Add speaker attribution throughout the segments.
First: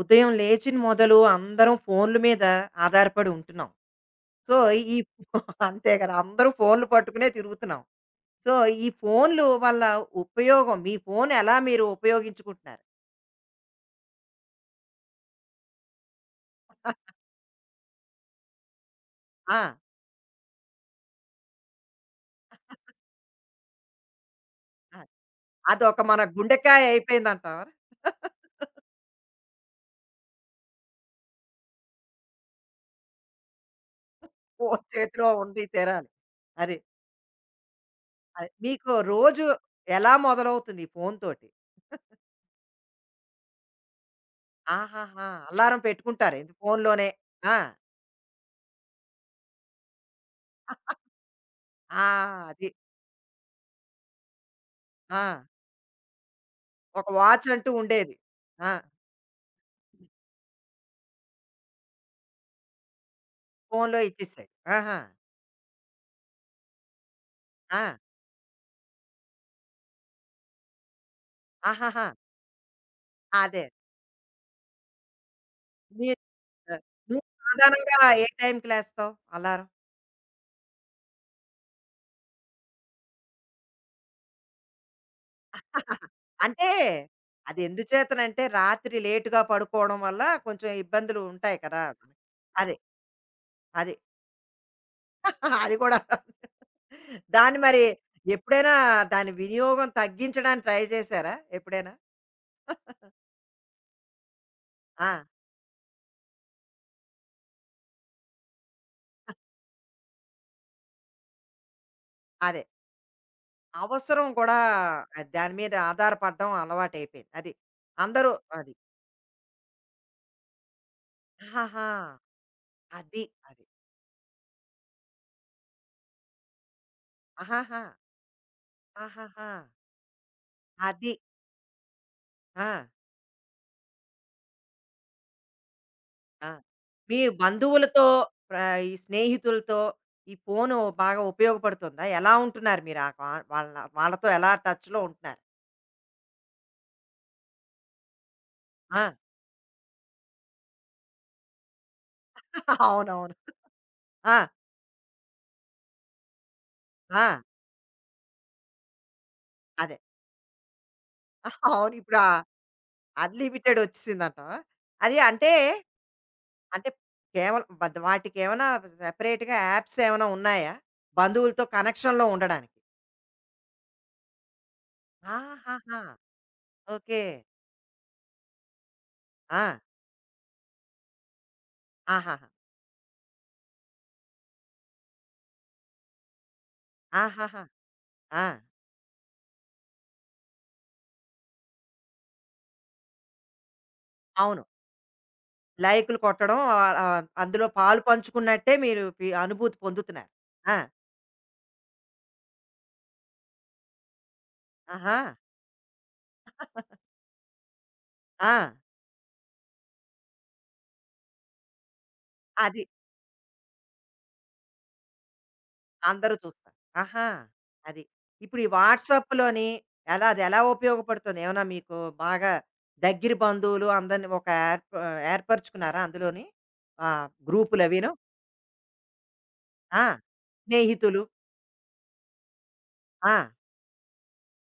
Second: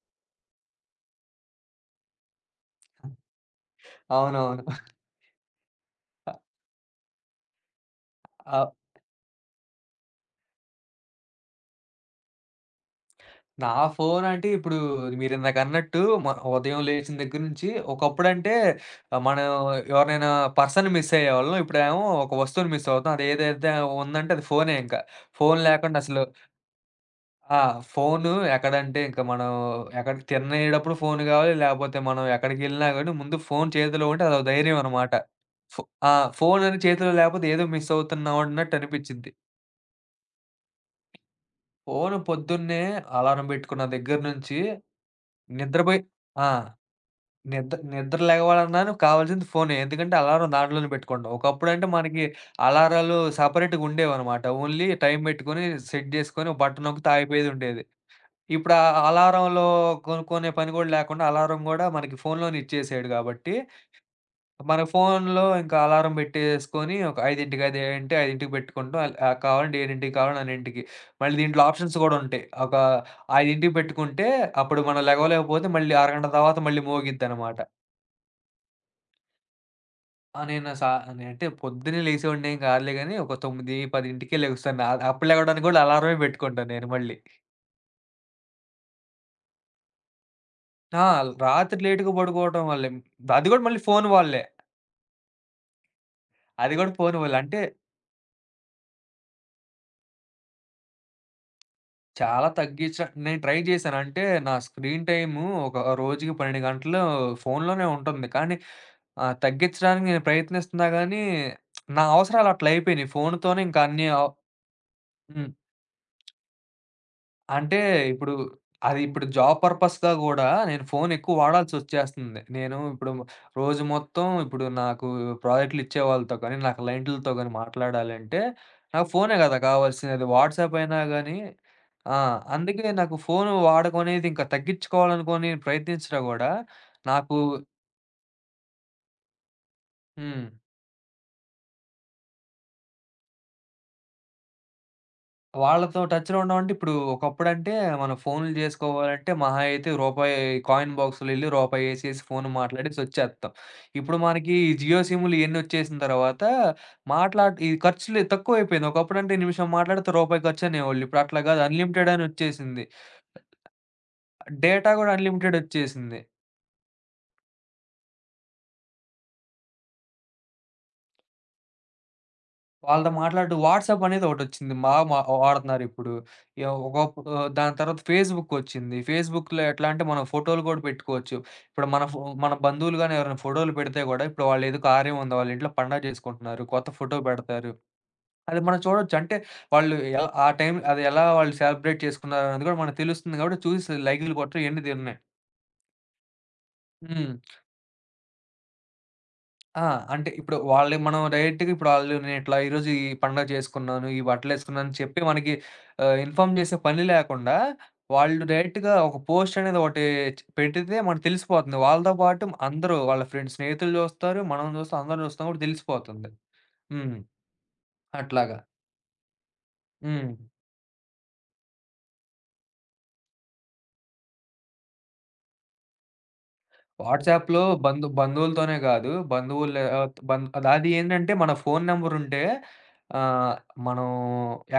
Speaker 1: ఉదయం లేచిన మొదలు అందరం ఫోన్ల మీద ఆధారపడి ఉంటున్నాం. సో,
Speaker 2: అవునవును.
Speaker 1: ఈ అంతే కదా! అందరూ ఫోన్లు పట్టుకునే తిరుగుతున్నాం. సో,
Speaker 2: ఆహ్,
Speaker 1: ఈ ఫోన్లు వల్ల ఉపయోగం మీ ఫోన్ ఎలా మీరు ఉపయోగించుకుంటున్నారు?
Speaker 2: నా ఫోనంటే ఇప్పుడు మీరిందాకన్నట్టు మ ఉదయం లేచిన దగ్గర నుంచి ఒకప్పుడంటే మనం
Speaker 1: ఆ!
Speaker 2: ఎవరినైనా పర్సన్‌ని మిస్ అయ్యేవాళ్ళం. ఇప్పుడేమో ఒక వస్తువుని మిస్ అవుతాం. అదేదైతే ఉందంటే అది ఫోనే
Speaker 1: ఆ!
Speaker 2: ఇంకా. ఫోను
Speaker 1: అదొక
Speaker 2: లేకుండా
Speaker 1: మన
Speaker 2: అసలు
Speaker 1: గుండెకాయ
Speaker 2: ఆ!
Speaker 1: అయిపోయిందంటావా?
Speaker 2: ఫోను ఎక్కడంటే ఇంక మనం ఎక్కడికి తినేటప్పుడు ఫోను కావాలి. లేకపోతే మనం ఎక్కడికెళ్ళినా గాని ముందు ఫోను చేతిలో ఉంటే అదో ధైర్యం
Speaker 1: ఫోన్
Speaker 2: అనమాట.
Speaker 1: చేతిలో ఉండి
Speaker 2: ఫో
Speaker 1: తీరాలి.
Speaker 2: ఆ!
Speaker 1: అది.
Speaker 2: ఫోనని చేతిలో లేకపోతే ఏదో మిస్ అవుతున్నాం
Speaker 1: అది.
Speaker 2: అన్నట్టు
Speaker 1: మీకు
Speaker 2: అనిపిచ్చిద్ది.
Speaker 1: రోజు ఎలా మొదలవుతుంది ఈ ఫోన్ తోటి?
Speaker 2: ఫోను పొద్దున్నే అలారం పెట్టుకున్న దగ్గర నుంచి
Speaker 1: ఆహాహా! అలారం
Speaker 2: నిద్రపోయి
Speaker 1: పెట్టుకుంటారు
Speaker 2: ఆ!
Speaker 1: ఏంటి ఫోన్‌లోనే. ఆ!
Speaker 2: నిద్ర నిద్ర లెగవాలన్నాను కావాల్సింది ఫోనే. ఎందుకంటే అలారం దాంట్లోనే పెట్టుకోవడం. ఒకప్పుడంటే
Speaker 1: ఆ!
Speaker 2: మనకి
Speaker 1: అది.
Speaker 2: అలారాలు సెపరేట్‌గా ఉండేవనమాట. ఓన్లీ టైం
Speaker 1: ఆ!
Speaker 2: పెట్టుకొని సెట్ చేసుకొని ఓ బటన్
Speaker 1: ఒక
Speaker 2: నొక్కితే
Speaker 1: వాచ్ అంటూ
Speaker 2: ఆగిపోయేదుండేది.
Speaker 1: ఉండేది. ఆ!
Speaker 2: ఇప్పుడు ఆ అలారంలో కొనుక్కునే పని కూడా లేకుండా అలారం గూడా మనకి ఫోన్‌లోనే ఇచ్చేసాడు గాబట్టి
Speaker 1: ఫోన్‌లో ఇచ్చేసాడు.
Speaker 2: మన
Speaker 1: ఆహా!
Speaker 2: ఫోన్‌లో ఇంకా అలారం పెట్టేసుకొని ఒక 5కి అది
Speaker 1: ఆ!
Speaker 2: అంటే 5కి పెట్టుకుంటాం. ఆహ్, ఆహ్, కావాలంటే 7కి కావాలంటే అన్నింటికి. మళ్ళీ దీంట్లో ఆప్షన్స్
Speaker 1: ఆహాహా!
Speaker 2: కూడా ఉంటాయి. ఒక
Speaker 1: అదే.
Speaker 2: 5కి పెట్టుకుంటే అప్పుడు మనం లెగవలేకపోతే మళ్ళీ
Speaker 1: మీరు
Speaker 2: అరగంట తర్వాత మళ్ళీ
Speaker 1: నువ్వు
Speaker 2: మోగిద్దనమాట.
Speaker 1: సాధారణంగా ఏ టైంకి లేస్తావు అలారం?
Speaker 2: ఆ! నేను సా నేనంటే పొద్దున్నే లేసేవాడిని ఏం కాదులే గాని ఒక 9, 10కే లెగుస్తాను. అప్పుడు లెగవడానికి కూడా అలారమే
Speaker 1: అంటే
Speaker 2: పెట్టుకుంటాను నేను మళ్ళీ.
Speaker 1: అది ఎందుచేతనంటే రాత్రి లేట్‌గా పడుకోవడం వల్ల కొంచెం
Speaker 2: ఆ!
Speaker 1: ఇబ్బందులు ఉంటాయి
Speaker 2: రాత్రి
Speaker 1: కదా!
Speaker 2: లేట్‌గా పడుకోవడం
Speaker 1: అదే.
Speaker 2: వల్లే. అది కూడా మళ్ళీ
Speaker 1: అది.
Speaker 2: ఫోను వల్లే.
Speaker 1: అది కూడా.
Speaker 2: అది కూడా ఫోను వల్లే.
Speaker 1: దాన్ని
Speaker 2: అంటే
Speaker 1: మరి ఎప్పుడైనా దాని వినియోగం తగ్గించడానికి ట్రై చేశారా ఎప్పుడైనా?
Speaker 2: చాలా తగ్గించా నేను ట్రై చేశాను. అంటే నా స్క్రీన్
Speaker 1: ఆ!
Speaker 2: టైము ఒక రోజుకి 12 గంటలు ఫోనులోనే ఉంటుంది. కానీ తగ్గించడానికి నేను ప్రయత్నిస్తున్నా గానీ, నా అవసరాలు
Speaker 1: అదే.
Speaker 2: అట్లా అయిపోయినాయి. ఫోనుతోనే ఇంకా అన్ని
Speaker 1: అవసరం కూడా అది.
Speaker 2: హ్మ్.
Speaker 1: దాని మీద ఆధారపడడం అలవాటయిపోయింది. అది.
Speaker 2: అంటే ఇప్పుడు
Speaker 1: అందరూ అది.
Speaker 2: అది ఇప్పుడు జాబ్ పర్పస్‌గా గూడా నేను ఫోన్ ఎక్కువ
Speaker 1: ఆహాహా!
Speaker 2: వాడాల్సొచ్చేస్తుంది. నేను ఇప్పుడు
Speaker 1: అది. అది.
Speaker 2: రోజు మొత్తం ఇప్పుడు నాకు ప్రాజెక్ట్‌లు ఇచ్చే వాళ్ళతో కానీ, నా క్లయింట్లతో గాని
Speaker 1: ఆహాహా!
Speaker 2: మాట్లాడాలంటే నాకు ఫోనే
Speaker 1: ఆహాహా!
Speaker 2: గదా! కావాల్సినది. వాట్సాప్ అయినా
Speaker 1: అది.
Speaker 2: గాని ఆ!
Speaker 1: ఆ!
Speaker 2: అందుకే నాకు ఫోను వాడకం అనేది ఇంకా తగ్గించుకోవాలనుకోని ప్రయత్నించినా
Speaker 1: ఆ!
Speaker 2: గూడా
Speaker 1: మీ
Speaker 2: నాకు
Speaker 1: బంధువులతో ప్ర ఈ స్నేహితులతో ఈ
Speaker 2: హ్మ్.
Speaker 1: ఫోను బాగా ఉపయోగపడుతుందా? ఎలా ఉంటున్నారు మీరు ఆ కా వాళ్ళ ఎలా టచ్‌లో ఉంటున్నారు?
Speaker 2: వాళ్ళతో టచ్‌లో ఉండమంటే ఇప్పుడు ఒకప్పుడంటే మనం ఫోన్‌లు
Speaker 1: ఆ!
Speaker 2: జేసుకోవాలంటే మహా అయితే రూపాయి కాయిన్ బాక్స్‌లో ఎళ్లి రూపాయేసేసి ఫోన్ మాట్లాడేసి
Speaker 1: అవునవును.
Speaker 2: వచ్చేత్తాం. ఇప్పుడు
Speaker 1: ఆ!
Speaker 2: మనకి ఈ జియో సిమ్‌లు ఇయన్నొచ్చేసిన తర్వాత
Speaker 1: ఆ!
Speaker 2: ఈ ఖర్చులు తక్కువైపోయింది. ఒకప్పుడంటే నిమిషం
Speaker 1: అదే.
Speaker 2: మాట్లాడితే రూపాయి ఖర్చనేవాళ్ళు. ఇప్పుడు అట్లా గాదు
Speaker 1: అవును.
Speaker 2: అన్‌లిమిటెడ్
Speaker 1: ఇప్పుడు
Speaker 2: అని
Speaker 1: ఆ
Speaker 2: వచ్చేసింది.
Speaker 1: అన్‌లిమిటెడ్ వచ్చేసిందంటావా?
Speaker 2: డేటా గూడా
Speaker 1: అది అంటే,
Speaker 2: అన్‌లిమిటెడ్ వచ్చేసింది.
Speaker 1: అంటే కేవలం వాటికేమైనా సెపరేట్‌గా యాప్స్ ఏమైనా ఉన్నాయా? బంధువులతో కనెక్షన్‌లో ఉండడానికి?
Speaker 2: వాళ్ళతో మాట్లాడడం వాట్సాప్ అనేది ఒకటొచ్చింది. బాగా
Speaker 1: ఆహాహా!
Speaker 2: వాడుతున్నారిప్పుడు. ఇగ
Speaker 1: ఓకే.
Speaker 2: ఒకప్పుడు దాని తర్వాత ఫేస్‌బుక్ ఒచ్చింది. ఫేస్‌బుక్‌లో
Speaker 1: ఆ!
Speaker 2: ఎట్లా అంటే మనం ఫోటోలు గూడా పెట్టుకోవచ్చు. ఇప్పుడు
Speaker 1: ఆహాహా!
Speaker 2: మన బంధువులు గాని ఎవరైనా ఫోటోలు పెడితే గూడా ఇప్పుడు వాళ్ళేదో కార్యం ఉంది. వాళ్ళ ఇంట్లో పండగ జేసుకుంటున్నారు. కొత్త ఫోటో
Speaker 1: ఆహాహా!
Speaker 2: పెడతారు.
Speaker 1: ఆ!
Speaker 2: అది మనం చూడొచ్చు. అంటే వాళ్ళు ఎ ఆ టైం అది ఎలా వాళ్ళు సెలబ్రేట్ చేసుకున్నారనేది గూడా మనకు తెలుస్తుంది గాబట్టి చూసి లైకులు
Speaker 1: అవును.
Speaker 2: కొట్టడం ఇయన్నీ తిన్నాయి.
Speaker 1: లైకులు కొట్టడం, ఆహ్, ఆహ్,
Speaker 2: హ్మ్.
Speaker 1: అందులో పాలు పంచుకున్నట్టే మీరు అనుభూతి
Speaker 2: ఆ! అంటే
Speaker 1: పొందుతున్నారు.
Speaker 2: ఇప్పుడు
Speaker 1: ఆ!
Speaker 2: వాళ్ళే మనం డైరెక్ట్‌గా ఇప్పుడు ఆళ్ళు నేనిట్లా ఈరోజు ఈ పండగ చేసుకున్నాను, ఈ బట్టలేసుకున్నాను అని
Speaker 1: ఆహా!
Speaker 2: చెప్పి మనకి ఇన్ఫార్మ్ చేసే పని లేకుండా, వాళ్ళు
Speaker 1: ఆ!
Speaker 2: డైరెక్ట్‌గా ఒక పోస్ట్ అనేది ఒకటి పెడితే మనకు తెలిసిపోతుంది. వాళ్ళతో పాటు
Speaker 1: అది.
Speaker 2: అందరూ వాళ్ళ ఫ్రెండ్స్, స్నేహితులు చూస్తారు, మనం చూస్తాం, అందరం చూస్తాం కాబట్టి తెలిసిపోతుంది.
Speaker 1: అందరూ చూస్తారు.
Speaker 2: హ్మ్.
Speaker 1: ఆహా! అది.
Speaker 2: అట్లాగా.
Speaker 1: ఇప్పుడు ఈ వాట్సాప్‌లోని ఎలా
Speaker 2: హ్మ్.
Speaker 1: అది ఎలా ఉపయోగపడుతుంది? ఏమన్నా మీకు బాగా దగ్గర బంధువులు అందరిని ఒక ఏర్పరుచుకున్నారా అందులోని?
Speaker 2: వాట్సాప్‌లో
Speaker 1: గ్రూపులవీను?
Speaker 2: బంధువులతోనే కాదు, బంధువులు
Speaker 1: ఆ!
Speaker 2: ఆహ్, బం అది
Speaker 1: స్నేహితులు.
Speaker 2: ఏంటంటే మన ఫోను నంబర్ ఉంటే
Speaker 1: ఆ!
Speaker 2: ఆహ్, మనం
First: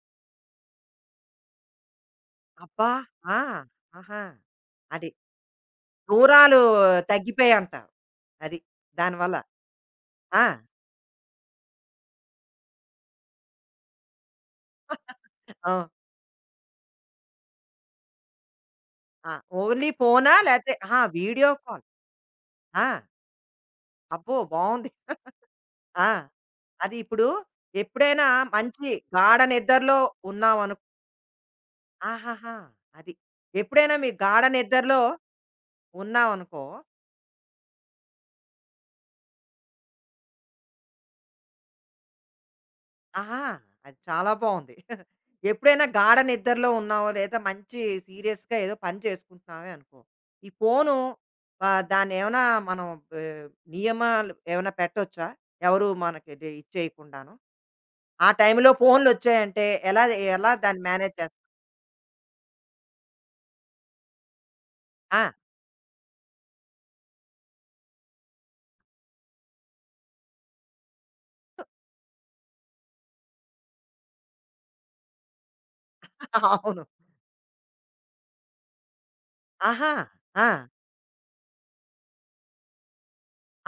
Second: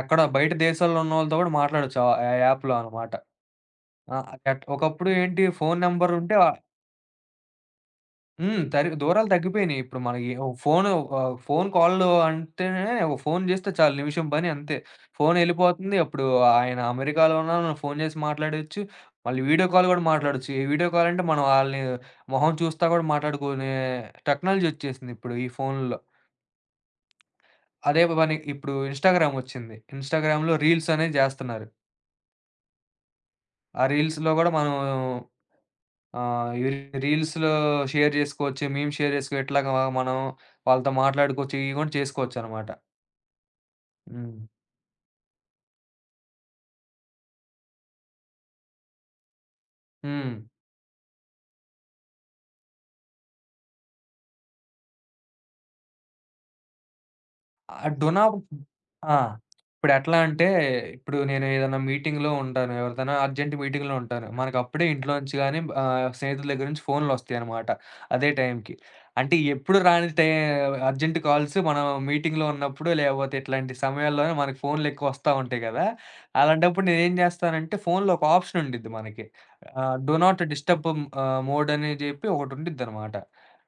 Speaker 2: ఎక్కడ బయట దేశాల్లో ఉన్నోళ్ళతో కూడా మాట్లాడొచ్చు ఆ యాప్‌లో
Speaker 1: అబ్బా!
Speaker 2: అన్నమాట.
Speaker 1: ఆ!
Speaker 2: ఆ!
Speaker 1: ఆహా!
Speaker 2: ఒకప్పుడు
Speaker 1: అది.
Speaker 2: ఏంటి ఫోను నంబరుంటే
Speaker 1: దూరాలు తగ్గిపోయాయంటావు. అది.
Speaker 2: హ్మ్. దూరాలు
Speaker 1: దానివల్ల.
Speaker 2: తగ్గిపోయినియి. ఇప్పుడు మనకి ఓ
Speaker 1: ఆ!
Speaker 2: ఫోను ఫోను కాల్లు అంటేనే ఒక ఫోను చేస్తే చాలు నిమిషం పని అంతే.
Speaker 1: ఆ!
Speaker 2: ఫోనెళ్ళిపోతుంది. అప్పుడు ఆయన అమెరికాలో ఉన్నా మనం ఫోను చేసి మాట్లాడొచ్చు.
Speaker 1: ఆ!
Speaker 2: మళ్ళీ వీడియో కాల్
Speaker 1: ఓన్లీ
Speaker 2: గూడా
Speaker 1: ఫోనా?
Speaker 2: మాట్లాడొచ్చు. ఈ
Speaker 1: లేతే
Speaker 2: వీడియో
Speaker 1: అహా!
Speaker 2: కాల్ అంటే మనం
Speaker 1: వీడియో
Speaker 2: ఆళ్ళని
Speaker 1: కాల్.
Speaker 2: మొహం చూస్తా
Speaker 1: ఆ!
Speaker 2: గూడా మాట్లాడుకునే
Speaker 1: అబ్బో!
Speaker 2: టెక్నాలజీ
Speaker 1: బావుంది.
Speaker 2: ఒచ్చేసింది ఇప్పుడు ఈ ఫోనుల్లో.
Speaker 1: ఆ! అది ఇప్పుడు
Speaker 2: అదే
Speaker 1: ఎప్పుడైనా
Speaker 2: పని ఇప్పుడు
Speaker 1: మంచి
Speaker 2: ఇన్‌స్టాగ్రామ్
Speaker 1: గాఢ
Speaker 2: ఒచ్చింది.
Speaker 1: నిద్రలో
Speaker 2: ఇన్‌స్టాగ్రామ్‌లో
Speaker 1: ఉన్నామను
Speaker 2: రీల్స్ అనేది జేస్తున్నారు.
Speaker 1: ఆహాహా! అది.
Speaker 2: ఆ
Speaker 1: ఎప్పుడైనా మీరు
Speaker 2: రీల్స్‌లో
Speaker 1: గాఢ
Speaker 2: గూడా మనం
Speaker 1: నిద్రలో
Speaker 2: ఆ!
Speaker 1: ఉన్నామనుకో.
Speaker 2: ఇవి రీల్స్‌లో షేర్ జేసుకోవచ్చు. మీమ్స్ షేర్ జేసుకో ఇట్లాగా మనం వాళ్ళతో మాట్లాడుకోవచ్చు. ఇవి గూడా చేసుకోవచ్చనమాట.
Speaker 1: ఆహా! అది చాలా
Speaker 2: హ్మ్.
Speaker 1: బావుంది. ఎప్పుడైనా గాఢ నిద్రలో ఉన్నావో, లేదా మంచి సీరియస్‌గా ఏదో పని చేసుకుంటున్నావే అనుకో.
Speaker 2: హ్మ్.
Speaker 1: ఈ ఫోను, దాన్నేమన్నా మనం, ఆహ్, నియమాలు ఏమైనా పెట్టొచ్చా? ఎవరు మనకి ఇచ్చేయకుండాను?
Speaker 2: ఆ!
Speaker 1: ఆ
Speaker 2: డొనాబ్
Speaker 1: టైంలో
Speaker 2: ఆ!
Speaker 1: ఫోన్‌లొచ్చాయంటే ఎలా,
Speaker 2: ఇప్పుడెట్లా అంటే,
Speaker 1: ఎలా దాన్ని మేనేజ్
Speaker 2: ఇప్పుడు
Speaker 1: చేస్తారు?
Speaker 2: నేను ఏదైనా మీటింగ్‌లో ఉంటాను. ఎవరితోనా అర్జెంట్ మీటింగ్‌లో ఉంటాను. మనకప్పుడే
Speaker 1: ఆ!
Speaker 2: ఇంట్లోంచి గాని స్నేహితుల దగ్గర నుంచి ఫోన్‌లొస్తాయనమాట అదే టైంకి. అంటే ఎప్పుడు రాని టై అర్జెంట్ కాల్స్ మనం మీటింగ్‌లో ఉన్నప్పుడు, లేకపోతే ఇట్లాంటి సమయాల్లోనే మనకు ఫోన్‌లెక్కువొస్తా ఉంటాయి గదా!
Speaker 1: అవును.
Speaker 2: అలాంటప్పుడు నేనేం జేస్తానంటే, ఫోన్‌లో ఒక ఆప్షన్ ఉండిద్ది మనకి.
Speaker 1: ఆహా!
Speaker 2: డూ నాట్
Speaker 1: ఆ!
Speaker 2: డిస్టర్బ్ మోడ్ అని జెప్పి ఒకటుండిద్దనమాట.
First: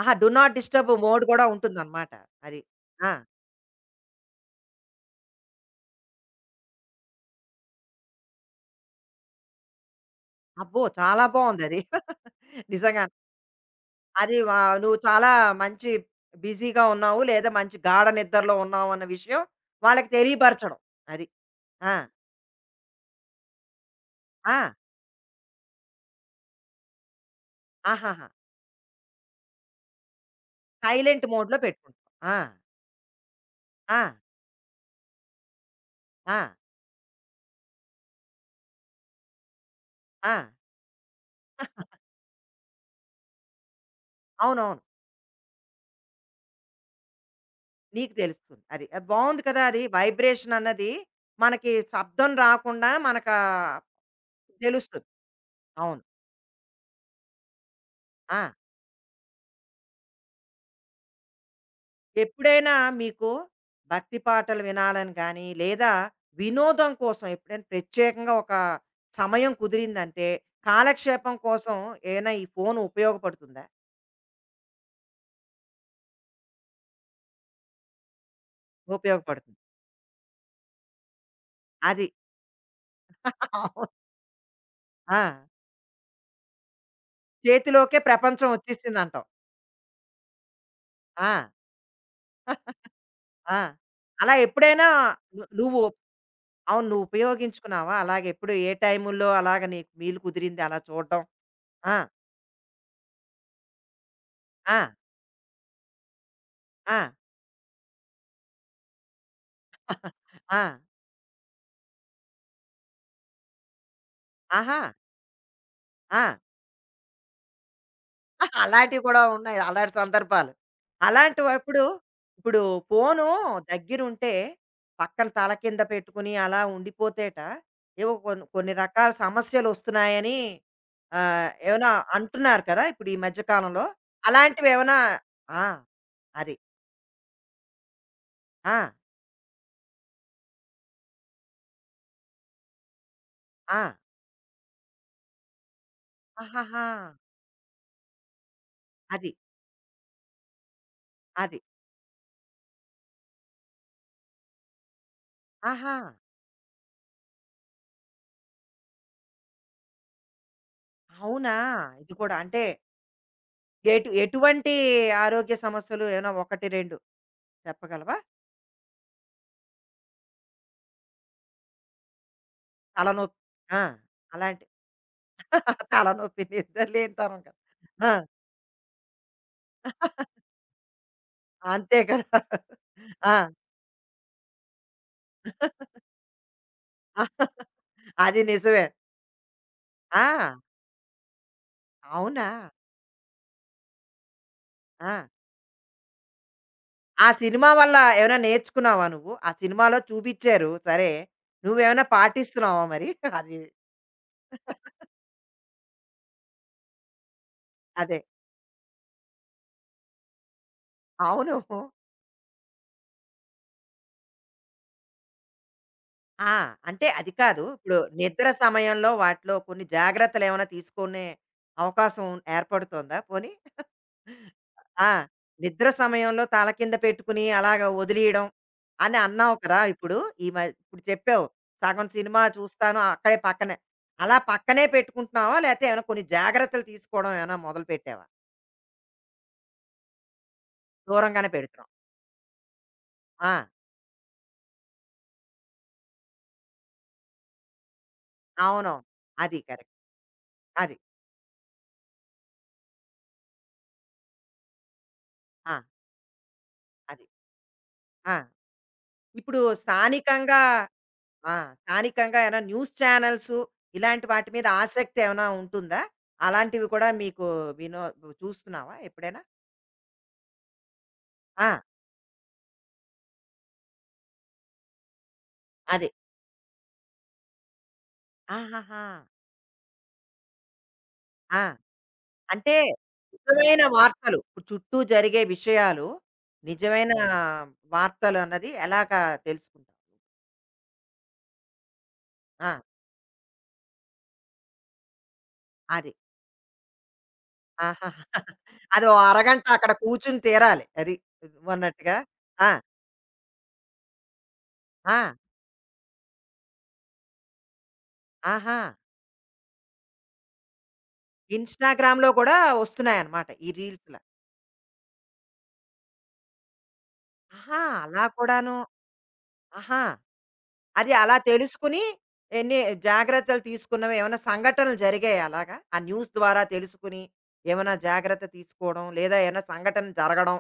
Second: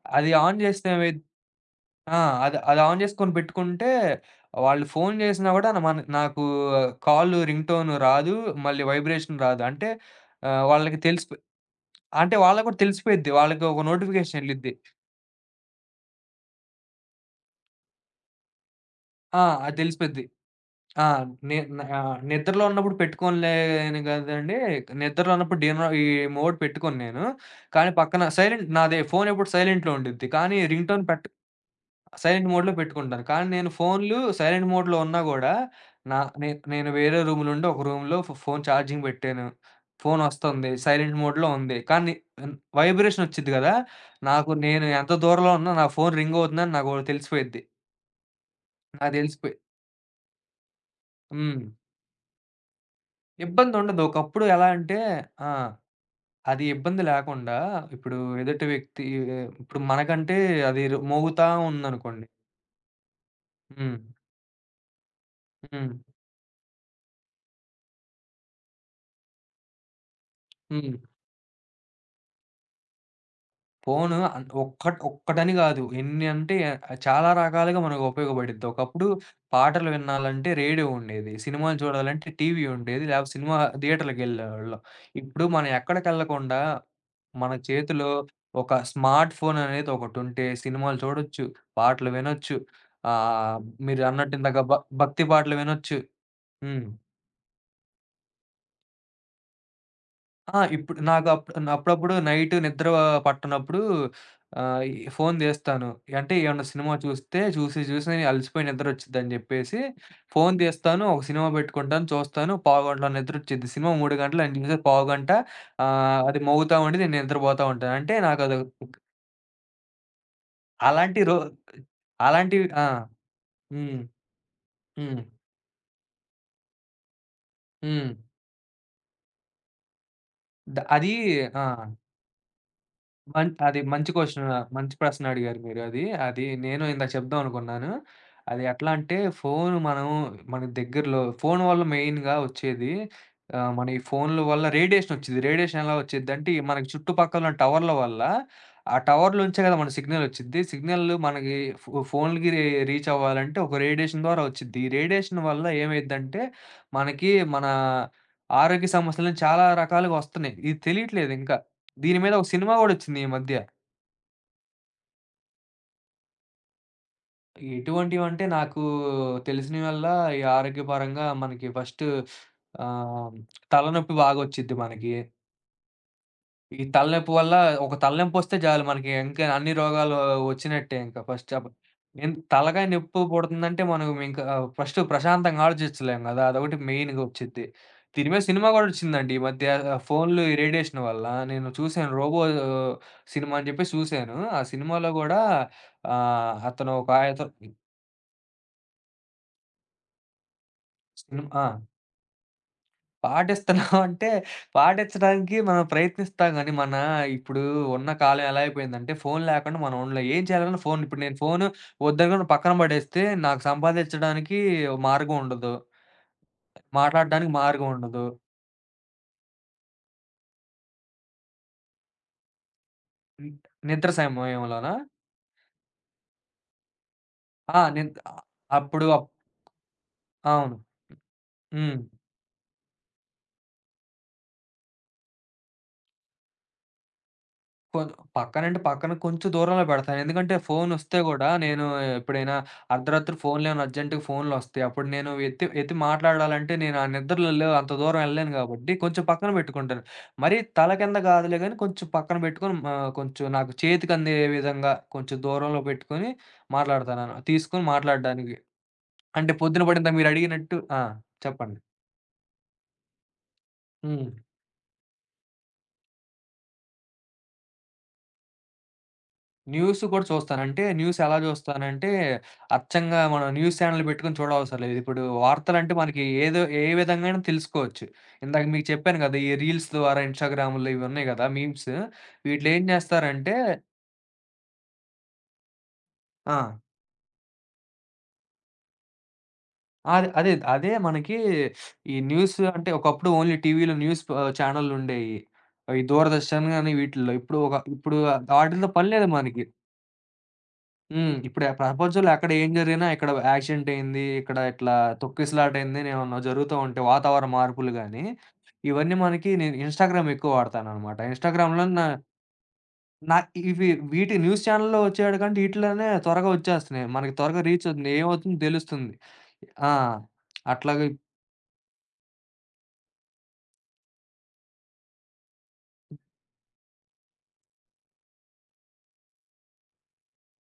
Speaker 1: ఆహా! డు
Speaker 2: అది
Speaker 1: నాట్
Speaker 2: ఆన్ జేస్తే
Speaker 1: డిస్టర్బ్ మోడ్
Speaker 2: ఏమైద్ది
Speaker 1: గూడా ఉంటుందనమాట.
Speaker 2: ఆ! అది
Speaker 1: అది.
Speaker 2: అది ఆన్
Speaker 1: ఆ!
Speaker 2: జేసుకొని పెట్టుకుంటే, వాళ్ళు ఫోను జేసినా గూడా నాకు రింగ్ టోన్ రాదు. మళ్ళీ వైబ్రేషన్ రాదు. అంటే ఆహ్,
Speaker 1: అబ్బో!
Speaker 2: వాళ్ళకి
Speaker 1: చాలా
Speaker 2: తెలిసిపో
Speaker 1: బావుందది.
Speaker 2: అంటే వాళ్ళకి గూడా
Speaker 1: నిజంగా.
Speaker 2: తెలిసిపోయిద్ది. వాళ్ళకి ఒక
Speaker 1: అది
Speaker 2: నోటిఫికేషన్
Speaker 1: వ
Speaker 2: ఎళ్ళిద్ది.
Speaker 1: నువ్వు చాలా మంచి బిజీగా ఉన్నావు, లేదా మంచి గాఢ నిద్రలో ఉన్నావు అన్న విషయం
Speaker 2: ఆ! అది
Speaker 1: వాళ్ళకి
Speaker 2: తెలిసిపోద్ది.
Speaker 1: తెలియపరచడం.
Speaker 2: ఆ!
Speaker 1: అది. ఆ!
Speaker 2: నిద్రలో ఉన్నప్పుడు పెట్టుకోనులేను గదండీ!
Speaker 1: ఆ!
Speaker 2: నిద్రలో ఉన్నప్పుడు డీనో ఈ మోడ్ పెట్టుకోను నేను. కానీ
Speaker 1: ఆహాహా!
Speaker 2: పక్కన సైలెంట్ నాది ఫోను ఎప్పుడు సైలెంట్‌లో ఉండిద్ది. కానీ రింగ్ టోన్
Speaker 1: సైలెంట్
Speaker 2: పెట్
Speaker 1: మోడ్‌లో పెట్టుకుంటాం. ఆ!
Speaker 2: సైలెంట్ మోడ్‌లో పెట్టుకుంటాను. కానీ నేను
Speaker 1: ఆ!
Speaker 2: ఫోన్లు సైలెంట్ మోడ్‌లో ఉన్నా గూడా, నా
Speaker 1: ఆ!
Speaker 2: నే నేను వేరే రూమ్ నుండి ఒక రూమ్‌లో ఫోన్ ఛార్జింగ్ పెట్టాను.
Speaker 1: ఆ!
Speaker 2: ఫోనొస్తుంది. సైలెంట్ మోడ్‌లో ఉంది. కానీ హ్మ్, వైబ్రేషన్ ఒచ్చిద్ది గదా!
Speaker 1: అవునవును.
Speaker 2: నేను ఎంత దూరంలో ఉన్నా నా ఫోన్ రింగ్ అవుతుందని నాకు తెలిసిపోయిద్ది.
Speaker 1: నీకు తెలుస్తుంది. అది. అది
Speaker 2: నాకు
Speaker 1: బావుంది
Speaker 2: తెలిసిపోయి
Speaker 1: కదా! అది, వైబ్రేషన్ అన్నది
Speaker 2: హ్మ్.
Speaker 1: మనకి శబ్దం రాకుండా మనకా
Speaker 2: ఇబ్బందుండదు. ఒకప్పుడు ఎలా అంటే
Speaker 1: తెలుస్తుంది.
Speaker 2: ఆ!
Speaker 1: అవును.
Speaker 2: అది ఇబ్బంది లేకుండా ఇప్పుడు
Speaker 1: ఆ!
Speaker 2: ఎదుటి వ్యక్తి ఇప్పుడు మనకంటే అది మోగుతా ఉందనుకోండి.
Speaker 1: ఎప్పుడైనా మీకు
Speaker 2: హ్మ్.
Speaker 1: భక్తి పాటలు వినాలని గానీ,
Speaker 2: హ్మ్.
Speaker 1: లేదా వినోదం కోసం ఎప్పుడైనా ప్రత్యేకంగా ఒక సమయం కుదిరిందంటే,
Speaker 2: హ్మ్.
Speaker 1: కాలక్షేపం కోసం ఏమైనా ఈ ఫోను ఉపయోగపడుతుందా?
Speaker 2: ఫోను అన్ ఒక్కట్ ఒక్కటని గాదు. ఎన్ని అంటే ఆ, చాలా రకాలుగా మనకు ఉపయోగపడిద్ది. ఒకప్పుడు
Speaker 1: ఉపయోగపడుతుంది.
Speaker 2: పాటలు వినాలంటే రేడియో ఉండేది. సినిమాలు
Speaker 1: అది.
Speaker 2: చూడాలంటే టీవీ ఉండేది. లేకపోతే సినిమా
Speaker 1: అవును.
Speaker 2: థియేటర్‌లకెళ్ళేవాళ్ళం.
Speaker 1: ఆ!
Speaker 2: ఇప్పుడు మనం ఎక్కడికెళ్ళకుండా మన
Speaker 1: చేతిలోకే
Speaker 2: చేతిలో
Speaker 1: ప్రపంచం
Speaker 2: ఒక
Speaker 1: వచ్చేసిందంటావు.
Speaker 2: స్మార్ట్ ఫోన్ అనేది ఒకటుంటే సినిమాలు
Speaker 1: ఆ!
Speaker 2: చూడొచ్చు, పాటలు వినొచ్చు.
Speaker 1: ఆ!
Speaker 2: ఆహ్,
Speaker 1: అలా
Speaker 2: మీరన్నట్టు ఇందాక
Speaker 1: ఎప్పుడైనా
Speaker 2: భక్తి పాటలు
Speaker 1: నువ్వు
Speaker 2: వినొచ్చు. హ్మ్.
Speaker 1: అవును. నువ్వు ఉపయోగించుకున్నావా? అలాగెప్పుడు ఏ టైముల్లో అలాగ నీకు వీలు
Speaker 2: ఆ!
Speaker 1: కుదిరింది అలా
Speaker 2: ఇప్పుడు
Speaker 1: చూడడం?
Speaker 2: నాకు
Speaker 1: ఆ!
Speaker 2: అప్పుడప్పుడు నైట్ నిద్ర పట్టనప్పుడు
Speaker 1: ఆ!
Speaker 2: ఈ ఫోన్ చేస్తాను. అంటే ఏమన్నా సినిమా
Speaker 1: ఆ!
Speaker 2: చూస్తే చూసి చూసి అలసిపోయి నిద్రొచ్చిద్దని చెప్పేసి ఫోన్
Speaker 1: ఆ!
Speaker 2: తీస్తాను. ఒక సినిమా పెట్టుకుంటాను చూస్తాను. పావుగంటలో నిద్రొచ్చిద్ది. సినిమా 3 గంటలు నేను చూసే
Speaker 1: ఆహా!
Speaker 2: పావుగంట
Speaker 1: ఆ!
Speaker 2: అది మోగుతా ఉండి నేను నిద్రపోతా ఉంటాను. అంటే నాకదో
Speaker 1: అలాంటివి కూడా ఉన్నాయి. అలాంటి సందర్భాలు.
Speaker 2: అలాంటి రో
Speaker 1: అలాంటివప్పుడు ఇప్పుడు
Speaker 2: అలాంటివి ఆ!
Speaker 1: ఫోను
Speaker 2: హ్మ్.
Speaker 1: దగ్గరుంటే
Speaker 2: హ్మ్.
Speaker 1: పక్కన తల కింద పెట్టుకుని అలా ఉండిపోతేట
Speaker 2: హ్మ్.
Speaker 1: ఏవో కొన్ని కొన్ని రకాల సమస్యలొస్తున్నాయని,
Speaker 2: ద అది ఆ!
Speaker 1: ఏమైనా అంటున్నారు కదా! ఇప్పుడు ఈ మధ్య
Speaker 2: అది
Speaker 1: కాలంలో.
Speaker 2: మంచి క్వెషన్. మంచి
Speaker 1: అలాంటివేమైనా
Speaker 2: ప్రశ్న అడిగారు
Speaker 1: ఆ!
Speaker 2: మీరు అది. అది
Speaker 1: అది.
Speaker 2: నేను ఇందాక చెప్దాం అనుకున్నాను. అది ఎట్లా
Speaker 1: ఆ!
Speaker 2: అంటే ఫోను మనం మన దగ్గరలో ఫోను వల్ల మెయిన్‌గా వచ్చేది
Speaker 1: ఆ!
Speaker 2: మన ఈ ఫోన్‌ల వల్ల రేడియేషన్ వచ్చిద్ది. రేడియేషన్ ఎలా వచ్చిద్దంటే, ఈ మనకి
Speaker 1: ఆహాహా!
Speaker 2: చుట్టుపక్కల ఉన్న టవర్ల వల్ల, ఆ
Speaker 1: అది.
Speaker 2: టవర్ల నుంచే కదా మనకి సిగ్నల్ వచ్చిద్ది. సిగ్నల్ మనకి
Speaker 1: అది.
Speaker 2: ఫోన్‌లకి రీచ్ అవ్వాలంటే ఒక రేడియేషన్ ద్వారా వచ్చిద్ది. ఈ రేడియేషన్ వల్ల
Speaker 1: ఆహా!
Speaker 2: ఏమైద్దంటే, మనకి ఆరోగ్య సమస్యలని చాలా రకాలుగా వస్తున్నాయి. ఇది తెలియట్లేదు
Speaker 1: అవునా?
Speaker 2: ఇంకా.
Speaker 1: ఇది
Speaker 2: దీని మీద
Speaker 1: కూడా.
Speaker 2: ఒక
Speaker 1: అంటే
Speaker 2: సినిమా గూడొచ్చింది ఈ మధ్య.
Speaker 1: ఎటువంటి ఆరోగ్య సమస్యలు ఏమైనా 1, 2 చెప్పగలవా?
Speaker 2: ఎటువంటివంటే నాకు తెలిసినవల్లా ఈ ఆరోగ్యపరంగా మనకి ఫస్ట్ ఆహ్,
Speaker 1: తలనొప్పి ఆ!
Speaker 2: తలనొప్పి
Speaker 1: అలాంటి
Speaker 2: బాగొచ్చిద్ది మనకి.
Speaker 1: తలనొప్పి,
Speaker 2: ఈ తలనొప్పి
Speaker 1: నిద్రలేనితనం
Speaker 2: వల్ల
Speaker 1: కదా!
Speaker 2: ఒక
Speaker 1: ఆ!
Speaker 2: తలనొప్పొస్తే చాలు మనకి ఇంకా అన్ని రోగాలు వచ్చినట్టే ఇంకా ఫస్ట్ చెప్ప
Speaker 1: అంతే
Speaker 2: ఎన్
Speaker 1: కదా!
Speaker 2: తలకాయ నొప్పి
Speaker 1: ఆ!
Speaker 2: పుడుతుందంటే మనం ఇంకా ఫస్ట్ ప్రశాంతంగా ఆలోచించలేం గదా! అదొకటి మెయిన్‌గా వచ్చిద్ది. దీని మీద
Speaker 1: అది
Speaker 2: సినిమా గూడా
Speaker 1: నిజమే.
Speaker 2: వచ్చిందండి ఈ మధ్య ఫోన్‌లు ఈ
Speaker 1: ఆ!
Speaker 2: రేడియేషన్ వల్ల. నేను చూసాను 'రోబో'
Speaker 1: అవునా?
Speaker 2: ఆ, సినిమా అని చెప్పేసి చూసాను. ఆ సినిమాలో
Speaker 1: ఆ!
Speaker 2: గూడా అతను ఒక
Speaker 1: ఆ సినిమా వల్ల ఏమైనా నేర్చుకున్నావా నువ్వు? ఆ సినిమాలో చూపిచ్చారు సరే.
Speaker 2: హ్మ్. ఆ!
Speaker 1: నువ్వేమైనా పాటిస్తున్నావా మరి? అది.
Speaker 2: పాటిస్తున్నాం అంటే, పాటిచ్చడానికి మనం ప్రయత్నిస్తాం గానీ, మన ఇప్పుడు ఉన్న
Speaker 1: అదే.
Speaker 2: కాలం ఎలా అయిపోయిందంటే, ఫోను లేకుండా మనం ఉండలేం. ఏం చేయాలన్నా ఫోను ఇప్పుడు నేను
Speaker 1: అవును.
Speaker 2: ఫోను వద్దనుకుని పక్కన పడేస్తే, నాకు సంపాదిచ్చడానికి మార్గం ఉండదు.
Speaker 1: ఆ! అంటే అది
Speaker 2: మాట్లాడడానికి
Speaker 1: కాదు.
Speaker 2: మార్గం
Speaker 1: ఇప్పుడు
Speaker 2: ఉండదు.
Speaker 1: నిద్ర సమయంలో వాటిలో కొన్ని జాగ్రత్తలేమైనా తీసుకునే అవకాశం ఏర్పడుతోందా
Speaker 2: హ్మ్.
Speaker 1: పోనీ?
Speaker 2: నిద్ర సమయంలోనా?
Speaker 1: ఆ! నిద్ర సమయంలో తల కింద పెట్టుకుని
Speaker 2: ఆ!
Speaker 1: అలాగా
Speaker 2: నిద్
Speaker 1: వదిలీయడం
Speaker 2: అప్పుడు
Speaker 1: అని
Speaker 2: అప్
Speaker 1: అన్నావు కదా! ఇప్పుడు ఈ మ
Speaker 2: అవును.
Speaker 1: ఇప్పుడు చెప్పావు.
Speaker 2: హ్మ్.
Speaker 1: సగం సినిమా చూస్తాను అక్కడే పక్కనే. అలా పక్కనే పెట్టుకుంటున్నావా? లేతే ఏమైనా కొన్ని జాగ్రత్తలు తీసుకోవడం ఏమైనా మొదలు
Speaker 2: కొ
Speaker 1: పెట్టావా?
Speaker 2: పక్కనంటే పక్కన కొంచెం దూరంలో పెడతాను. ఎందుకంటే ఫోనొస్తే గూడా
Speaker 1: దూరంగానే పెడుతున్నావు.
Speaker 2: ఎప్పుడైనా అర్ధరాత్రి
Speaker 1: ఆ!
Speaker 2: అర్జెంట్‌గా ఫోన్‌లొస్తాయి. అప్పుడు నేను ఎత్తి ఎత్తి మాట్లాడాలంటే నేను ఆ నిద్రలో అంత దూరం ఎళ్ళలేను గాబట్టి
Speaker 1: అవునవును.
Speaker 2: కొంచెం పక్కన
Speaker 1: అది కరెక్ట్.
Speaker 2: బెట్టుకుంటాను. మరీ తల
Speaker 1: అది.
Speaker 2: కింద గాదులే గానీ కొంచెం పక్కన బెట్టుకొని కొంచెం నాకు చేతికందే విధంగా కొంచెం దూరంలో
Speaker 1: ఆ!
Speaker 2: పెట్టుకొని మాట్లాడతాను.
Speaker 1: అది.
Speaker 2: తీసుకొని
Speaker 1: ఆ!
Speaker 2: మాట్లాడడానికి. అంటే
Speaker 1: ఇప్పుడు
Speaker 2: పొద్దున పడిందా
Speaker 1: స్థానికంగా
Speaker 2: మీరడిగినట్టు ఆ!
Speaker 1: ఆ!
Speaker 2: చెప్పండి.
Speaker 1: స్థానికంగా ఏమైనా న్యూస్ ఛానల్స్
Speaker 2: హ్మ్.
Speaker 1: ఇలాంటి వాటి మీద ఆసక్తి ఏమైనా ఉంటుందా? అలాంటివి కూడా మీకు వినో చూస్తున్నావా ఎప్పుడైనా?
Speaker 2: న్యూస్ కూడా చూస్తాను. అంటే న్యూస్ ఎలా
Speaker 1: ఆ!
Speaker 2: చూస్తానంటే, అచ్చంగా మనం న్యూస్ ఛానెల్ పెట్టుకొని చూడవసరం లేదు. ఇప్పుడు వార్తలంటే
Speaker 1: అదే.
Speaker 2: మనకి ఏదో ఏ విధంగానైనా తెలుసుకోవచ్చు. ఇందాక మీకు
Speaker 1: ఆహాహా!
Speaker 2: చెప్పాను కదా! ఈ రీల్స్ ద్వారా ఇన్‌స్టాగ్రామ్‌లో ఇవి ఉన్నాయి కదా!
Speaker 1: ఆ!
Speaker 2: మీమ్స్. వీటిలో
Speaker 1: అంటే
Speaker 2: ఏం చేస్తారంటే
Speaker 1: నిజమైన వార్తలు ఇప్పుడు చుట్టూ జరిగే విషయాలు,
Speaker 2: ఆ!
Speaker 1: నిజమైన వార్తలు అన్నది ఎలాగా తెలుసుకుంటావు?
Speaker 2: అదే మనకి ఈ న్యూస్
Speaker 1: ఆ!
Speaker 2: అంటే ఒకప్పుడు ఓన్లీ టీవీలో న్యూస్ ఛానెల్లుండేయి. ఈ
Speaker 1: అది.
Speaker 2: దూరదర్శన్ గాని వీటిల్లో. ఇప్పుడు
Speaker 1: ఆహాహా!
Speaker 2: ఆటిలతో
Speaker 1: అది
Speaker 2: పని
Speaker 1: ఓ
Speaker 2: లేదు మనకి.
Speaker 1: అరగంట అక్కడ కూర్చుని తీరాలి. అది
Speaker 2: హ్మ్. ఇప్పుడు ఆ
Speaker 1: నువ్వన్నట్టుగా.
Speaker 2: ప్రపంచంలో ఎక్కడ ఏం
Speaker 1: ఆ!
Speaker 2: జరిగినా ఇక్కడ యాక్సిడెంట్ అయింది, ఇక్కడ ఇట్లా
Speaker 1: ఆ!
Speaker 2: తొక్కిసలాట అయిందని ఏమన్నా జరుగుతూ ఉంటే వాతావరణ మార్పులు గాని,
Speaker 1: ఆహా!
Speaker 2: ఇవన్నీ మనకి నేను ఇన్‌స్టాగ్రామ్ ఎక్కువ వాడతాననమాట. ఇన్‌స్టాగ్రామ్‌లో నా
Speaker 1: ఇన్‌స్టాగ్రామ్‌లో కూడా
Speaker 2: నా
Speaker 1: వస్తున్నాయన్నమాట ఈ
Speaker 2: ఇవి
Speaker 1: రీల్స్‌లా.
Speaker 2: వీటి న్యూస్ ఛానెల్‌లో వచ్చేవాడి కంటే ఈటిలోనే త్వరగా వచ్చేస్తున్నాయి. మనకి త్వరగా
Speaker 1: ఆహా!
Speaker 2: రీచ్ అవుతుంది.
Speaker 1: అలా
Speaker 2: ఏమవుతుందో
Speaker 1: కూడాను.
Speaker 2: తెలుస్తుంది. ఆ!
Speaker 1: ఆహా!
Speaker 2: అట్లాగే
Speaker 1: అది అలా తెలుసుకుని ఎన్ని జాగ్రత్తలు తీసుకున్నవి? ఏమైనా సంఘటనలు జరిగాయా అలాగా? ఆ న్యూస్ ద్వారా తెలుసుకుని ఏమైనా జాగ్రత్త తీసుకోవడం, లేదా ఏమైనా సంఘటన జరగడం,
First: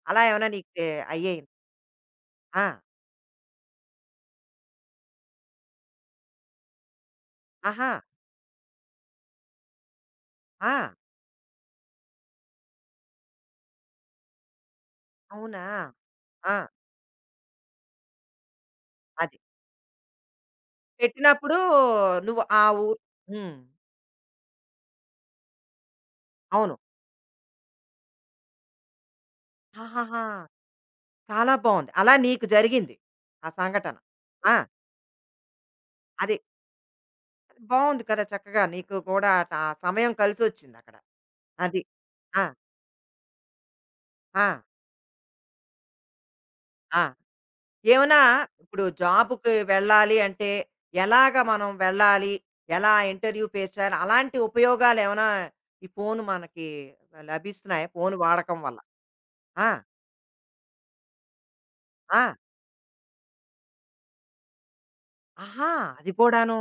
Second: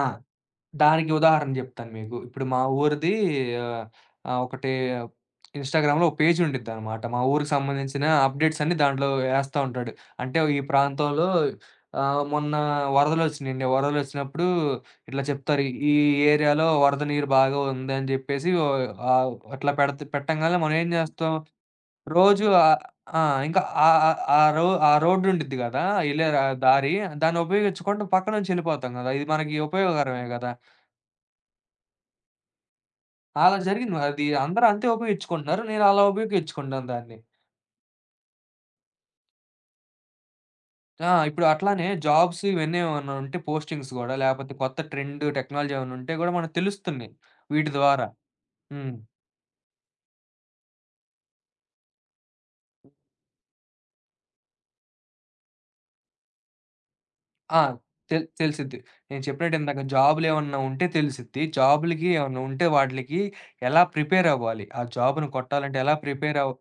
Speaker 2: ఆ!
Speaker 1: అలా ఏమైనా నీకు
Speaker 2: దానికి
Speaker 1: అయ్యాయి?
Speaker 2: ఉదాహరణ జెప్తాను మీకు. ఇప్పుడు మా
Speaker 1: ఆ!
Speaker 2: ఊరిది ఆహ్, ఆహ్, ఒకటి ఇన్‌స్టాగ్రామ్‌లో ఒక పేజ్ ఉండిద్దనమాట. మా ఊరికి
Speaker 1: ఆహా!
Speaker 2: సంబంధించిన అప్‌డేట్స్ అన్నీ దాంట్లో ఏస్తా ఉంటాడు. అంటే ఈ
Speaker 1: ఆ!
Speaker 2: ప్రాంతంలో మొన్న వరదలొచ్చినియండి. వరదలొచ్చినప్పుడు ఇట్లా
Speaker 1: అవునా?
Speaker 2: చెప్తారు. ఈ
Speaker 1: ఆ!
Speaker 2: ఏరియాలో వరద నీరు బాగా ఉందని జెప్పేసి ఓ
Speaker 1: అది.
Speaker 2: అట్లా పెట్టంగాల్నే మనం ఏం జేస్తాం?
Speaker 1: పెట్టినప్పుడు నువ్వు
Speaker 2: రోజు
Speaker 1: ఆ
Speaker 2: ఆహ్,
Speaker 1: ఊరు
Speaker 2: ఆ!
Speaker 1: హ్మ్.
Speaker 2: ఇంకా ఆహ్, ఆహ్, ఆ రో ఆ రోడ్డు ఉండిద్ది గదా! ఎళ్ళే
Speaker 1: అవును.
Speaker 2: దారి. దాన్ని ఉపయోగించుకుంటూ పక్కనుంచెళ్ళిపోతాం గదా! ఇది మనకి
Speaker 1: ఆహాహా!
Speaker 2: ఉపయోగకరమే గదా!
Speaker 1: చాలా బావుంది. అలా నీకు జరిగింది ఆ
Speaker 2: అలా జరిగింది
Speaker 1: సంఘటన.
Speaker 2: మరి అది
Speaker 1: ఆ!
Speaker 2: అందరూ అంతే ఉపయోగించుకుంటున్నారు. నేను అలా
Speaker 1: అది.
Speaker 2: ఉపయోగించుకుంటున్నాను దాన్ని.
Speaker 1: బావుంది కదా! చక్కగా నీకు కూడా ఆ సమయం కలిసొచ్చిందక్కడ.
Speaker 2: ఆ! ఇప్పుడు
Speaker 1: అది.
Speaker 2: అట్లానే జాబ్స్
Speaker 1: ఆ!
Speaker 2: ఇవన్నీ ఏమన్నా ఉంటే పోస్టింగ్స్ గూడా
Speaker 1: ఆ!
Speaker 2: లేపోతే కొత్త ట్రెండ్ టెక్నాలజీ ఏమన్నా ఉంటే గూడా మనకు
Speaker 1: ఆ!
Speaker 2: తెలుస్తున్నాయి వీటి ద్వారా.
Speaker 1: ఏమన్నా ఇప్పుడు
Speaker 2: హ్మ్.
Speaker 1: జాబ్‌కి వెళ్ళాలి అంటే, ఎలాగ మనం వెళ్ళాలి? ఎలా ఇంటర్వ్యూ ఫేస్ చేయాలి? అలాంటి ఉపయోగాలేమన్నా ఈ ఫోను మనకి
Speaker 2: ఆ!
Speaker 1: లభిస్తున్నాయా? ఫోను వాడకం
Speaker 2: తెలిసిద్ది.
Speaker 1: వల్ల?
Speaker 2: నేను చెప్పినట్టు
Speaker 1: ఆ!
Speaker 2: ఇందాక జాబులేమన్నా ఉంటే తెలిసిద్ది. జాబులకి
Speaker 1: ఆ!
Speaker 2: ఏమన్నా ఉంటే వాటిలికి ఎలా ప్రిపేర్ అవ్వాలి? ఆ జాబ్‌ని
Speaker 1: ఆహా!
Speaker 2: కొట్టాలంటే ఎలా
Speaker 1: అది
Speaker 2: ప్రిపేర్ అవ్
Speaker 1: కూడాను.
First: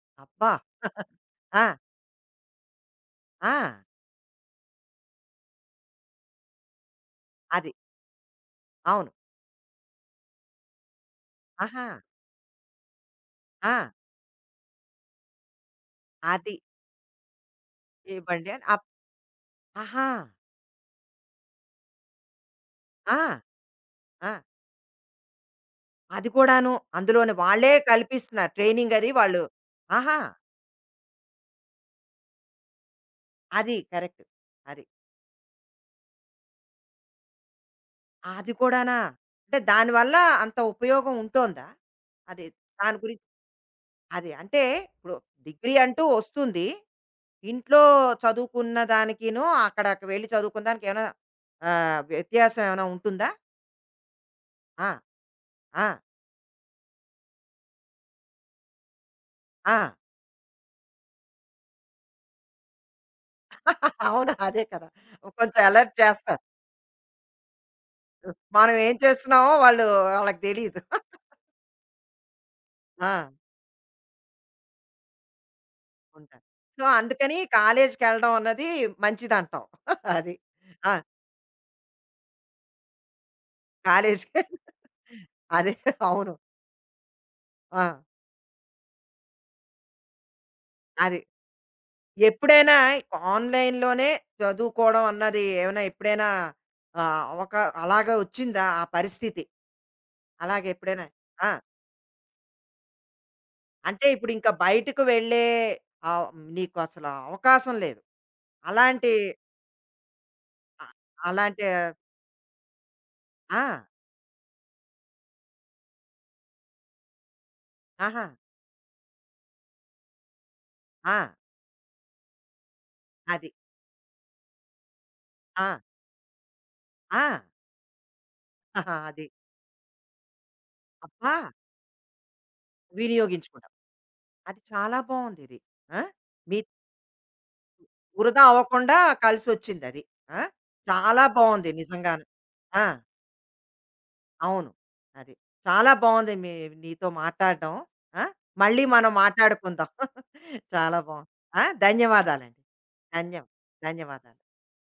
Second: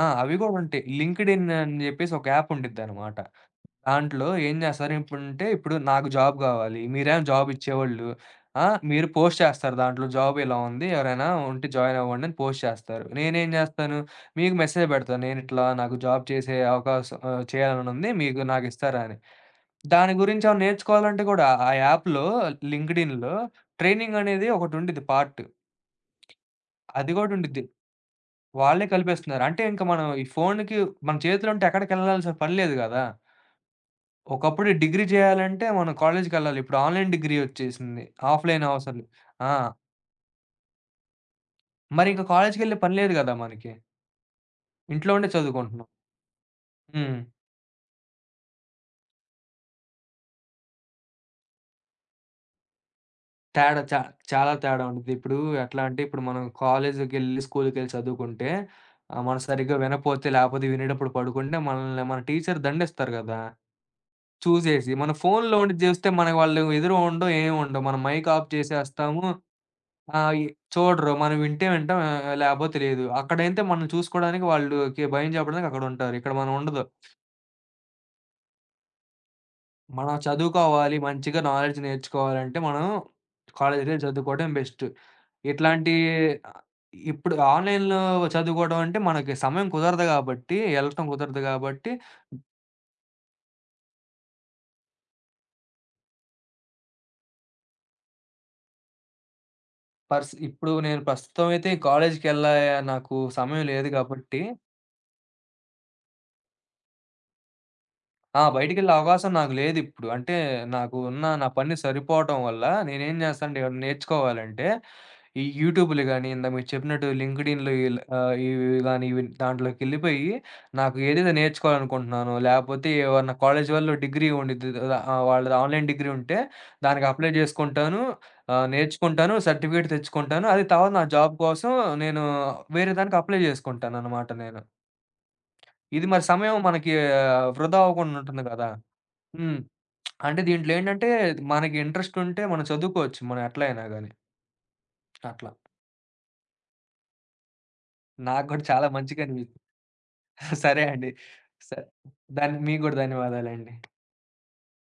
Speaker 2: ఆ! అవి
Speaker 1: అబ్బా!
Speaker 2: గూడా ఉంటాయి. లింక్డ్ఇన్
Speaker 1: ఆ!
Speaker 2: అని జెప్పేసి ఒక యాప్ ఉండిద్దనమాట.
Speaker 1: ఆ!
Speaker 2: దాంట్లో ఏం జేస్తారు ఇప్పుడంటే, ఇప్పుడు నాకు జాబ్ గావాలి. మీరేమో జాబ్
Speaker 1: అది.
Speaker 2: ఇచ్చేవాళ్ళు. ఆ! మీరు
Speaker 1: అవును.
Speaker 2: పోస్ట్ చేస్తారు దాంట్లో జాబ్ ఇలా ఉంది. ఎవరైనా ఉంటే
Speaker 1: ఆహా!
Speaker 2: జాయిన్ అవ్వండి అని పోస్ట్ చేస్తారు. నేనేం
Speaker 1: ఆ!
Speaker 2: జేస్తాను, మీకు మెసేజ్ పెడతాను. నేనిట్లా నాకు జాబ్
Speaker 1: అది
Speaker 2: చేసే అవకాశం చేయాలనుంది. మీకు
Speaker 1: ఇవ్వండి అని
Speaker 2: నాకిస్తారా అని.
Speaker 1: ఆహా!
Speaker 2: దాని గురించి ఏమైనా నేర్చుకోవాలంటే గూడా ఆ యాప్‌లో
Speaker 1: ఆ!
Speaker 2: లింక్డ్ఇన్‌లో ట్రైనింగ్
Speaker 1: ఆ!
Speaker 2: అనేది ఒకటుండిద్ది పార్ట్.
Speaker 1: అది కూడాను.
Speaker 2: అది గూడా
Speaker 1: అందులోని
Speaker 2: ఉండిద్ది.
Speaker 1: వాళ్ళే కల్పిస్తున్నారు.
Speaker 2: వాళ్ళే
Speaker 1: ట్రైనింగ్ అది వాళ్ళు
Speaker 2: కలిపేస్తున్నారు. అంటే ఇంక మనం
Speaker 1: ఆహా!
Speaker 2: ఈ ఫోన్‌కి మన చేతిలో ఉంటే ఎక్కడికెళ్ళాల్సిన పని లేదు గదా!
Speaker 1: అది కరెక్ట్.
Speaker 2: ఒకప్పుడు
Speaker 1: అది.
Speaker 2: డిగ్రీ చేయాలంటే మనం కాలేజ్‌కెళ్ళాలి. ఇప్పుడు ఆన్‌లైన్ డిగ్రీ వచ్చేసింది.
Speaker 1: అది
Speaker 2: ఆఫ్‌లైన్ అవసరం
Speaker 1: కూడానా?
Speaker 2: లే ఆ!
Speaker 1: అంటే దానివల్ల అంత ఉపయోగం ఉంటోందా?
Speaker 2: మరి ఇంక
Speaker 1: అది.
Speaker 2: కాలేజ్‌కెళ్ళే పని
Speaker 1: దాని
Speaker 2: లేదు
Speaker 1: గురించి
Speaker 2: గదా! మనకి.
Speaker 1: అది అంటే
Speaker 2: ఇంట్లో
Speaker 1: ఇప్పుడు
Speaker 2: ఉండే
Speaker 1: డిగ్రీ
Speaker 2: చదువుకుంటున్నాం.
Speaker 1: అంటూ వస్తుంది.
Speaker 2: హ్మ్.
Speaker 1: ఇంట్లో చదువుకున్న దానికిను, అక్కడకి వెళ్లి చదువుకున్న దానికి ఏమైనా, వ్యత్యాసం ఏమైనా ఉంటుందా?
Speaker 2: తేడా చా చాలా తేడా
Speaker 1: ఆ!
Speaker 2: ఉండిద్ది. ఇప్పుడు ఎట్లా
Speaker 1: ఆ!
Speaker 2: అంటే ఇప్పుడు మనం కాలేజ్‌కెళ్ళి, స్కూల్‌కెళ్ళి చదువుకుంటే మనం సరిగ్గా
Speaker 1: ఆ!
Speaker 2: వినపోతే లేపోతే వినేటప్పుడు పడుకుంటే మనల్ని మన టీచర్ దండిస్తారు గదా!
Speaker 1: అవును. అదే కదా!
Speaker 2: చూసేసి. మన ఫోన్‌లో
Speaker 1: కొంచెం
Speaker 2: ఉండి
Speaker 1: అలర్ట్
Speaker 2: జూస్తే మనకు
Speaker 1: చేస్తారు.
Speaker 2: వాళ్ళు ఎదురు ఉండవు, ఏమి ఉండవు. మనం మైక్ ఆఫ్
Speaker 1: మనం ఏం
Speaker 2: చేసేస్తాము.
Speaker 1: చేస్తున్నామో వాళ్ళు,
Speaker 2: ఆ!
Speaker 1: వాళ్ళకి
Speaker 2: ఇ
Speaker 1: తెలీదు.
Speaker 2: చూడరు. మనం వింటే వింటాం లేకపోతే లేదు.
Speaker 1: ఆ!
Speaker 2: అక్కడైతే మనం చూసుకోవడానికి వాళ్ళుకి భయం చెప్పడానికి అక్కడుంటారు. ఇక్కడ
Speaker 1: ఉంటారు.
Speaker 2: మనం ఉండదు.
Speaker 1: సో, అందుకని కాలేజ్‌కెళ్ళడం అన్నది మంచిదంటావు.
Speaker 2: మనం
Speaker 1: అది. ఆ!
Speaker 2: చదువుకోవాలి, మంచిగా నాలెడ్జ్ నేర్చుకోవాలంటే మనం కాలేజ్‌కెళ్ళి
Speaker 1: కాలేజ్‌కి
Speaker 2: చదువుకోవడం బెస్ట్.
Speaker 1: అదే.
Speaker 2: ఇట్లాంటి
Speaker 1: అవును.
Speaker 2: ఆహ్, ఇప్పుడు
Speaker 1: ఆ!
Speaker 2: ఆన్‌లైన్‌లో చదువుకోవడం అంటే మనకి సమయం కుదరదు కాబట్టి, ఎళ్ళటం
Speaker 1: అది.
Speaker 2: కుదరదు కాబట్టి,
Speaker 1: ఎప్పుడైనా ఆన్‌లైన్‌లోనే చదువుకోవడం అన్నది ఏమైనా ఎప్పుడైనా, ఒక అలాగా వచ్చిందా ఆ పరిస్థితి?
Speaker 2: ఇప్పుడు నేను
Speaker 1: అలాగెప్పుడైనా
Speaker 2: ప్రస్తుతం
Speaker 1: ఆ!
Speaker 2: అయితే కాలేజ్‌కెళ్ళే నాకు సమయం లేదు
Speaker 1: అంటే ఇప్పుడు
Speaker 2: కాబట్టి
Speaker 1: ఇంకా బయటకు వెళ్ళే, ఆహ్, నీకు అసలు అవకాశం లేదు.
Speaker 2: ఆ! బయటికెళ్ళే
Speaker 1: అలాంటి
Speaker 2: అవకాశం నాకు లేదిప్పుడు. అంటే
Speaker 1: అ
Speaker 2: నాకు ఉన్న నా
Speaker 1: అలాంటి
Speaker 2: పని సరిపోవటం వల్ల నేనేం చేస్తా అంటే
Speaker 1: ఆ!
Speaker 2: ఏమన్నా నేర్చుకోవాలంటే, ఈ యూట్యూబ్‌లు గాని, ఇందాక మీరు చెప్పినట్టు లింక్డ్ఇన్‌లు
Speaker 1: ఆహా!
Speaker 2: ఇవి గాని ఇవి దాంట్లోకెళ్ళిపోయి నాకు
Speaker 1: ఆ!
Speaker 2: ఏదైతే నేర్చుకోవాలనుకుంటున్నానో, లేకపోతే ఏమన్నా
Speaker 1: అది.
Speaker 2: కాలేజ్ వాళ్ళు డిగ్రీ ఉండిద్ది కదా! వాళ్ళది
Speaker 1: ఆ!
Speaker 2: ఆన్‌లైన్ డిగ్రీ ఉంటే దానికి
Speaker 1: ఆ!
Speaker 2: అప్లై చేసుకుంటాను.
Speaker 1: అది.
Speaker 2: నేర్చుకుంటాను. సర్టిఫికేట్ తెచ్చుకుంటాను. అది తర్వాత నా
Speaker 1: అబ్బా!
Speaker 2: జాబ్ కోసం నేను వేరే దానికి అప్లై
Speaker 1: వినియోగించుకుంటాం.
Speaker 2: చేసుకుంటాననమాట
Speaker 1: అది
Speaker 2: నేను.
Speaker 1: చాలా బావుందిది. ఆ!
Speaker 2: ఇది మరి సమయం
Speaker 1: మీ
Speaker 2: మనకి వృధా అవ్వకుండా ఉంటుంది
Speaker 1: వృధా
Speaker 2: కదా!
Speaker 1: అవ్వకుండా
Speaker 2: హ్మ్.
Speaker 1: కలిసొచ్చిందది.
Speaker 2: అంటే
Speaker 1: ఆ!
Speaker 2: దీంట్లో ఏంటంటే
Speaker 1: చాలా బావుంది
Speaker 2: మనకి ఇంట్రెస్ట్
Speaker 1: నిజంగాను.
Speaker 2: ఉంటే మనం
Speaker 1: ఆ!
Speaker 2: చదువుకోవచ్చు. మనం ఎట్లా అయినా గాని.
Speaker 1: అవును. అది.
Speaker 2: అట్లా.
Speaker 1: చాలా బావుంది మీ నీతో మాట్లాడడం. ఆ!
Speaker 2: నాకు గూడా
Speaker 1: మళ్ళీ
Speaker 2: చాలా
Speaker 1: మనం
Speaker 2: మంచిగా అనిపిచ్చింది.
Speaker 1: మాట్లాడుకుందాం.
Speaker 2: సరే
Speaker 1: చాలా
Speaker 2: అండి.
Speaker 1: బావుంది. ఆ!
Speaker 2: స దానికి
Speaker 1: ధన్యవాదాలండి.
Speaker 2: మీకు గూడా
Speaker 1: ధన్యం
Speaker 2: ధన్యవాదాలండి.
Speaker 1: ధన్యవాదాలు.